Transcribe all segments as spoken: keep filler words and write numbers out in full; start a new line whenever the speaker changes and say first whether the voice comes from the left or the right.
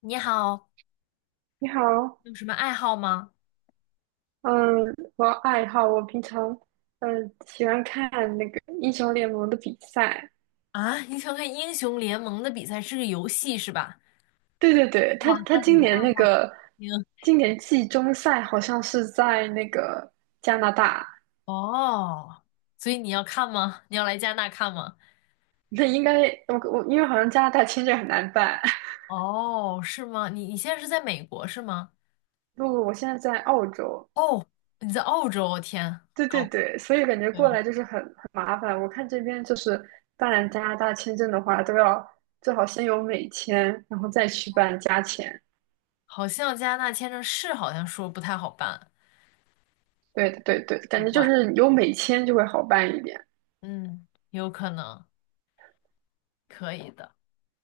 left: 你好，
right: 你好。
left: 有什么爱好吗？
right: 嗯，我爱好我平常嗯喜欢看那个英雄联盟的比赛。
left: 啊，你想看英雄联盟的比赛是个游戏是吧？
right: 对对对，他
left: 哇，
right: 他
left: 那你
right: 今
left: 的爱
right: 年那
left: 好
right: 个
left: 挺……
right: 今年季中赛好像是在那个加拿大。
left: 哦，所以你要看吗？你要来加拿大看吗？
right: 那应该我我因为好像加拿大签证很难办。
left: 哦，是吗？你你现在是在美国是吗？
right: 不不，我现在在澳洲。
left: 你在澳洲啊，我天，
right: 对对
left: 高，
right: 对，所以感觉
left: 可
right: 过
left: 以。
right: 来就是很很麻烦。我看这边就是办加拿大签证的话，都要最好先有美签，然后再去办加签。
left: 好像加拿大签证是好像说不太好办，
right: 对的，对对，
left: 奇
right: 感觉就
left: 怪。
right: 是有美签就会好办一点
left: 嗯，有可能，可以的。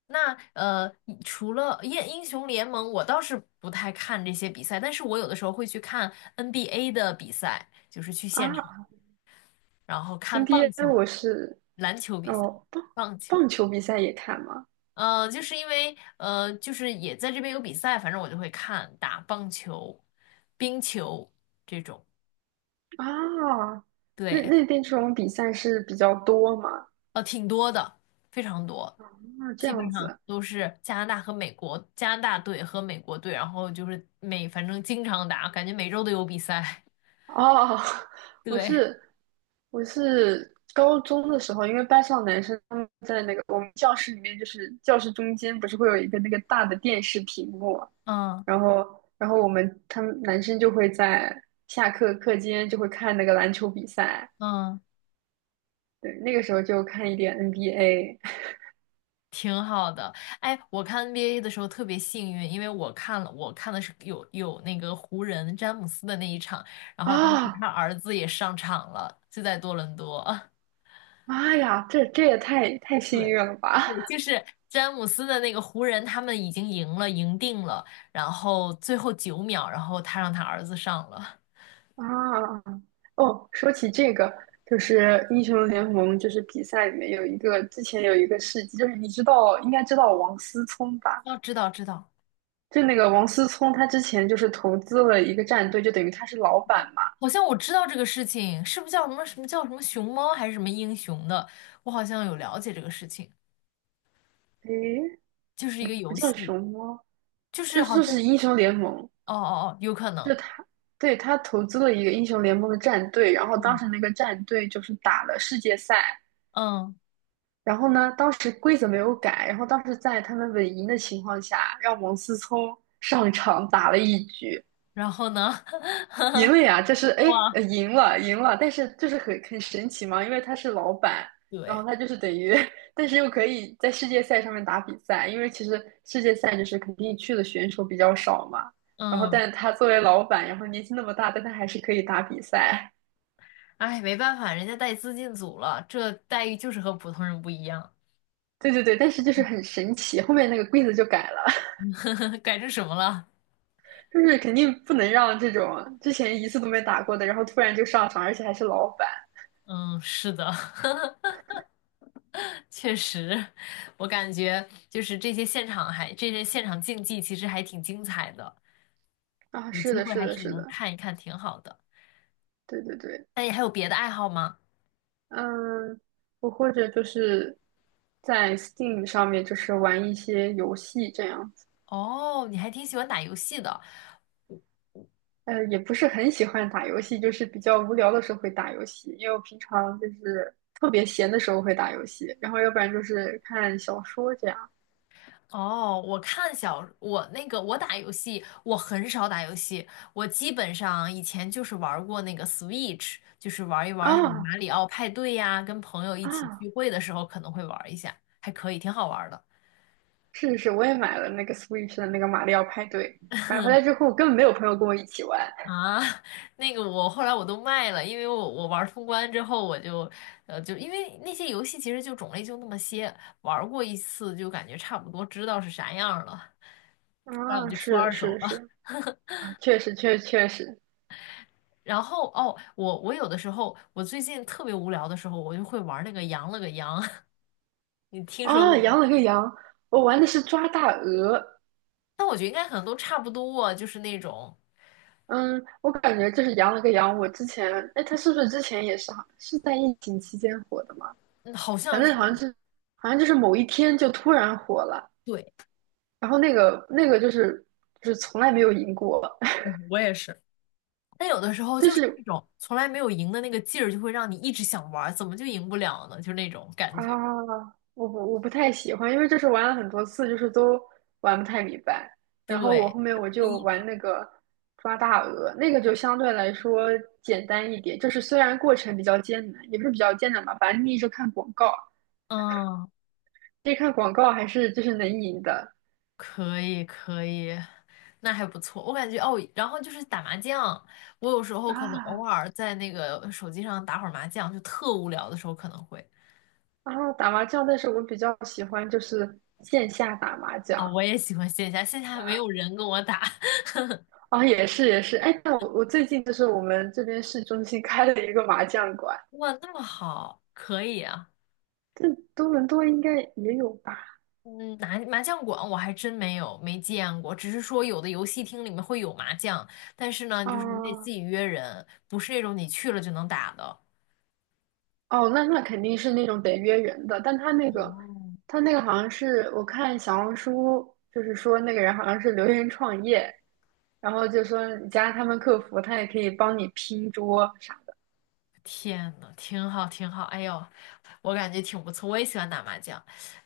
left: 那呃，除了英英雄联盟，我倒是不太看这些比赛，但是我有的时候会去看 N B A 的比赛，就是去现场，
right: 啊。
left: 然后看棒
right: N B A
left: 球、
right: 我是。
left: 篮球比赛、
right: 哦，棒
left: 棒
right: 棒
left: 球。
right: 球比赛也看吗？
left: 呃，就是因为呃，就是也在这边有比赛，反正我就会看打棒球、冰球这种。
right: 啊，那
left: 对，
right: 那边这种比赛是比较多吗？
left: 呃，挺多的，非常多，
right: 那这
left: 基
right: 样
left: 本上
right: 子。
left: 都是加拿大和美国，加拿大队和美国队，然后就是每反正经常打，感觉每周都有比赛。
right: 哦，我
left: 对，
right: 是我是高中的时候，因为班上男生他们在那个我们教室里面，就是教室中间不是会有一个那个大的电视屏幕嘛，
left: 嗯
right: 然后然后我们他们男生就会在下课课间就会看那个篮球比赛。
left: 嗯，
right: 对，那个时候就看一点 N B A
left: 挺好的。哎，我看 N B A 的时候特别幸运，因为我看了，我看的是有有那个湖人詹姆斯的那一场，然后当时
right: 啊。
left: 他儿子也上场了，就在多伦多。
right: 妈呀，这这也太太幸
left: 对，
right: 运了吧。
left: 对，就是詹姆斯的那个湖人，他们已经赢了，赢定了，然后最后九秒，然后他让他儿子上了。
right: 啊！哦，说起这个，就是英雄联盟，就是比赛里面有一个，之前有一个事迹，就是你知道，应该知道王思聪吧？
left: 哦，知道知道，
right: 就那个王思聪，他之前就是投资了一个战队，就等于他是老板嘛。
left: 好像我知道这个事情，是不是叫什么什么叫什么熊猫还是什么英雄的？我好像有了解这个事情，
right: 诶，
left: 就是一
right: 不
left: 个
right: 不
left: 游
right: 叫
left: 戏，
right: 熊猫，
left: 就是
right: 就
left: 好
right: 说
left: 像
right: 是英雄联盟。
left: 哦哦哦，有可
right: 就
left: 能，
right: 他，对，他投资了一个英雄联盟的战队，然后当
left: 嗯
right: 时那个战队就是打了世界赛。
left: 嗯，
right: 然后呢，当时规则没有改，然后当时在他们稳赢的情况下，让王思聪上场打了一局，
left: 然后呢？
right: 赢了呀！这是哎，
left: 哇，
right: 呃赢了，赢了，但是就是很很神奇嘛，因为他是老板，然后
left: 对，
right: 他就是等于，但是又可以在世界赛上面打比赛，因为其实世界赛就是肯定去的选手比较少嘛，然后
left: 嗯，
right: 但他作为老板，然后年纪那么大，但他还是可以打比赛。
left: 哎，没办法，人家带资进组了，这待遇就是和普通人不一样，
right: 对对对，但是就是很神奇，后面那个规则就改了。
left: 改成什么了？
right: 就是肯定不能让这种之前一次都没打过的，然后突然就上场，而且还是老板。
left: 嗯，是的，确实，我感觉就是这些现场还这些现场竞技其实还挺精彩的，
right: 啊！
left: 有
right: 是
left: 机
right: 的，
left: 会
right: 是
left: 还
right: 的，
left: 是
right: 是
left: 能
right: 的，
left: 看一看，挺好的。
right: 对对对。
left: 那你还有别的爱好吗？
right: 嗯，我或者就是在 Steam 上面就是玩一些游戏这样子。
left: 哦，你还挺喜欢打游戏的。
right: 呃，也不是很喜欢打游戏，就是比较无聊的时候会打游戏，因为我平常就是特别闲的时候会打游戏，然后要不然就是看小说这样。
left: 哦，我看小我那个我打游戏，我很少打游戏，我基本上以前就是玩过那个 Switch，就是玩一玩什么
right: 啊
left: 马里奥派对呀，跟朋友一起
right: 啊。
left: 聚会的时候可能会玩一下，还可以，挺好玩的。
right: 是是，我也买了那个 Switch 的那个马里奥派对，买回来之后我根本没有朋友跟我一起玩。
left: 啊，那个我后来我都卖了，因为我我玩儿通关之后，我就呃就因为那些游戏其实就种类就那么些，玩儿过一次就感觉差不多知道是啥样儿了，那我
right: 啊，
left: 就出
right: 是的
left: 二
right: 是
left: 手
right: 的
left: 了。
right: 是的。 啊确实确实确实。
left: 然后哦，我我有的时候我最近特别无聊的时候，我就会玩儿那个羊了个羊，你听说
right: 啊，
left: 过吗？
right: 羊了个羊，我玩的是抓大鹅。
left: 但我觉得应该可能都差不多，就是那种
right: 嗯，我感觉就是羊了个羊。我之前，哎，它是不是之前也是好是在疫情期间火的嘛？
left: 嗯好
right: 反
left: 像
right: 正
left: 是
right: 好像是，好像就是某一天就突然火了。
left: 对。
right: 然后那个那个就是就是从来没有赢过。
left: 嗯我也是。但有的时 候
right: 就
left: 就是那
right: 是
left: 种从来没有赢的那个劲儿，就会让你一直想玩儿，怎么就赢不了呢？就是那种感
right: 啊，
left: 觉。
right: 我不我不太喜欢，因为就是玩了很多次，就是都玩不太明白。然后我
left: 对，
right: 后面
left: 他
right: 我
left: 故
right: 就
left: 意
right: 玩
left: 的。
right: 那个抓大鹅，那个就相对来说简单一点，就是虽然过程比较艰难，也不是比较艰难吧，反正你一直看广告，
left: 嗯，
right: 这看广告还是就是能赢的
left: 可以可以，那还不错。我感觉哦，然后就是打麻将，我有时候可能偶
right: 啊。
left: 尔在那个手机上打会儿麻将，就特无聊的时候可能会。
right: 啊！打麻将，但是我比较喜欢就是线下打麻将。
left: 啊、我也喜欢线下，线下没有人跟我打。
right: 啊，也是也是，哎，但我我最近就是我们这边市中心开了一个麻将馆。
left: 哇，那么好，可以啊。
right: 这多伦多应该也有吧？
left: 嗯，麻麻将馆我还真没有没见过，只是说有的游戏厅里面会有麻将，但是呢，就是你得自
right: 啊。
left: 己约人，不是那种你去了就能打的。
right: 哦，那那肯定是那种得约人的，但他那个，他那个好像是我看小红书，就是说那个人好像是留言创业，然后就说你加他们客服，他也可以帮你拼桌。
left: 天呐，挺好，挺好，哎呦，我感觉挺不错，我也喜欢打麻将。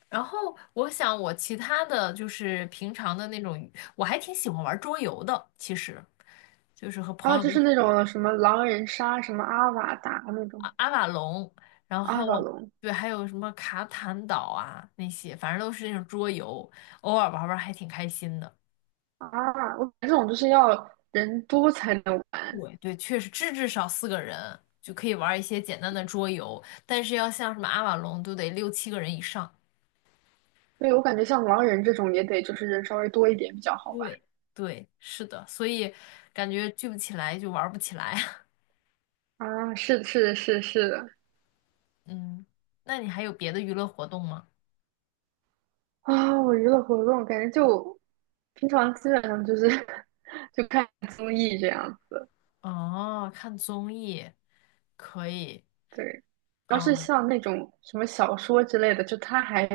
left: 然后我想我其他的就是平常的那种，我还挺喜欢玩桌游的，其实就是和朋
right: 啊，就
left: 友。
right: 是那种什么狼人杀、什么阿瓦达那种
left: 阿瓦隆，然
right: 阿瓦
left: 后
right: 隆。
left: 对，还有什么卡坦岛啊那些，反正都是那种桌游，偶尔玩玩还挺开心的。
right: 啊，我感觉这种就是要人多才能玩。
left: 对对，确实至至少四个人就可以玩一些简单的桌游，但是要像什么阿瓦隆都得六七个人以上。
right: 对，我感觉像狼人这种也得就是人稍微多一点比较好玩。
left: 对，对，是的，所以感觉聚不起来就玩不起来。
right: 啊，是的是的是的是的。
left: 嗯，那你还有别的娱乐活动吗？
right: 啊、我娱乐活动感觉就平常基本上就是 就看综艺这样子。
left: 哦，看综艺可以。
right: 对。主要是
left: 哦
right: 像那种什么小说之类的，就它还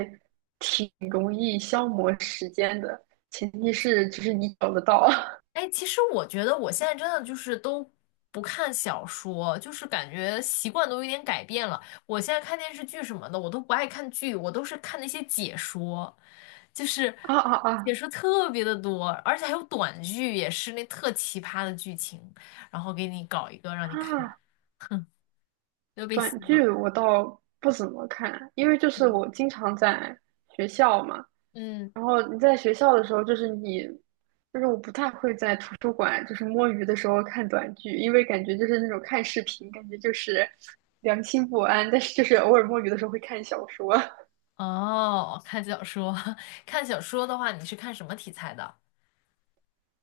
right: 挺容易消磨时间的，前提是就是你找得到。
left: 哎，其实我觉得我现在真的就是都不看小说，就是感觉习惯都有点改变了。我现在看电视剧什么的，我都不爱看剧，我都是看那些解说，就是
right: 啊啊
left: 解
right: 啊。
left: 说特别的多，而且还有短剧，也是那特奇葩的剧情，然后给你搞一个让你看，
right: 啊！
left: 又被
right: 短
left: 洗脑。
right: 剧我倒不怎么看，因为就是我经常在学校嘛，
left: 嗯，
right: 然后你在学校的时候，就是你，就是我不太会在图书馆就是摸鱼的时候看短剧，因为感觉就是那种看视频，感觉就是良心不安。但是就是偶尔摸鱼的时候会看小说。
left: 哦，看小说，看小说的话，你是看什么题材的？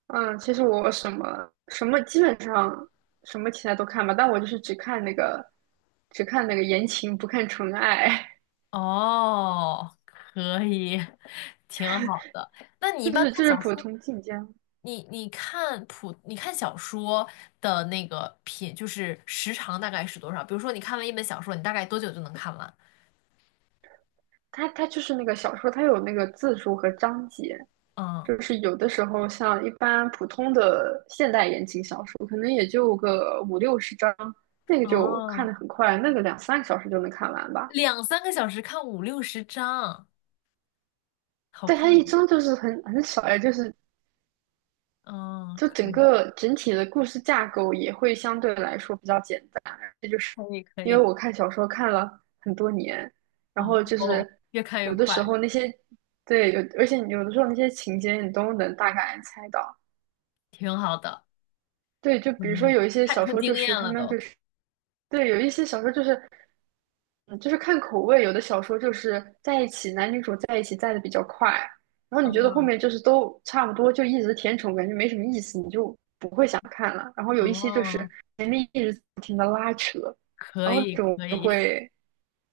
right: 嗯，其实我什么什么基本上什么题材都看吧，但我就是只看那个只看那个言情，不看纯爱。
left: 哦，可以，挺好的。那 你一
right: 就
left: 般
right: 是就
left: 看
right: 是
left: 小
right: 普
left: 说，
right: 通晋江。
left: 你你看普，你看小说的那个品，就是时长大概是多少？比如说你看完一本小说，你大概多久就能看完？
right: 它它就是那个小说，它有那个字数和章节。
left: 嗯，
right: 就是有的时候，像一般普通的现代言情小说，可能也就个五六十章，那个就看
left: 哦，
right: 得很快，那个两三个小时就能看完吧。
left: 两三个小时看五六十章，好
right: 但
left: 快。
right: 它一章就是很很少呀，就是
left: 嗯，
right: 就
left: 可
right: 整
left: 以，
right: 个整体的故事架构也会相对来说比较简单。这就是
left: 可以，可
right: 因为
left: 以。
right: 我看小说看了很多年，然
left: 哦
right: 后就
left: 哦，
right: 是
left: 越看越
right: 有的时
left: 快，
right: 候那些对有，而且有的时候那些情节你都能大概猜到。
left: 挺好的，
right: 对，就
left: 可
right: 比如说
left: 以，
right: 有一些
left: 看
right: 小
left: 出
right: 说，
left: 经
right: 就
left: 验
right: 是他
left: 了
right: 们
left: 都。
right: 就是对，有一些小说就是，嗯，就是看口味，有的小说就是在一起，男女主在一起在的比较快，然后你觉得后
left: 嗯，
right: 面就是都差不多，就一直甜宠，感觉没什么意思，你就不会想看了。然后有一些就是
left: 哦，
right: 前面一直不停的拉扯，
left: 可
right: 然后
left: 以，
right: 那种
left: 可
right: 就
left: 以。
right: 会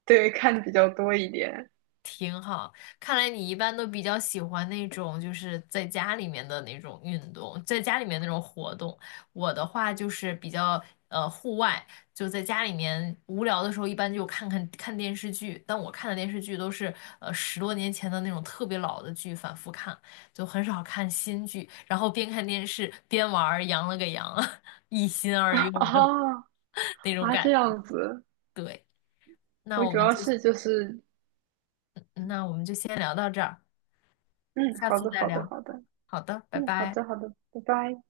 right: 对看的比较多一点。
left: 挺好。看来你一般都比较喜欢那种就是在家里面的那种运动，在家里面那种活动。我的话就是比较呃户外，就在家里面无聊的时候，一般就看看看电视剧。但我看的电视剧都是呃十多年前的那种特别老的剧，反复看，就很少看新剧。然后边看电视边玩儿，羊了个羊，一心二用的
right: 哦，
left: 那种
right: 啊，这
left: 感。
right: 样子。
left: 对，那
right: 我
left: 我
right: 主
left: 们
right: 要
left: 就
right: 是就是，
left: 那我们就先聊到这儿。
right: 嗯，
left: 下
right: 好
left: 次
right: 的，
left: 再
right: 好的，
left: 聊。
right: 好的。
left: 好的，拜
right: 嗯，好
left: 拜。
right: 的，好的，拜拜。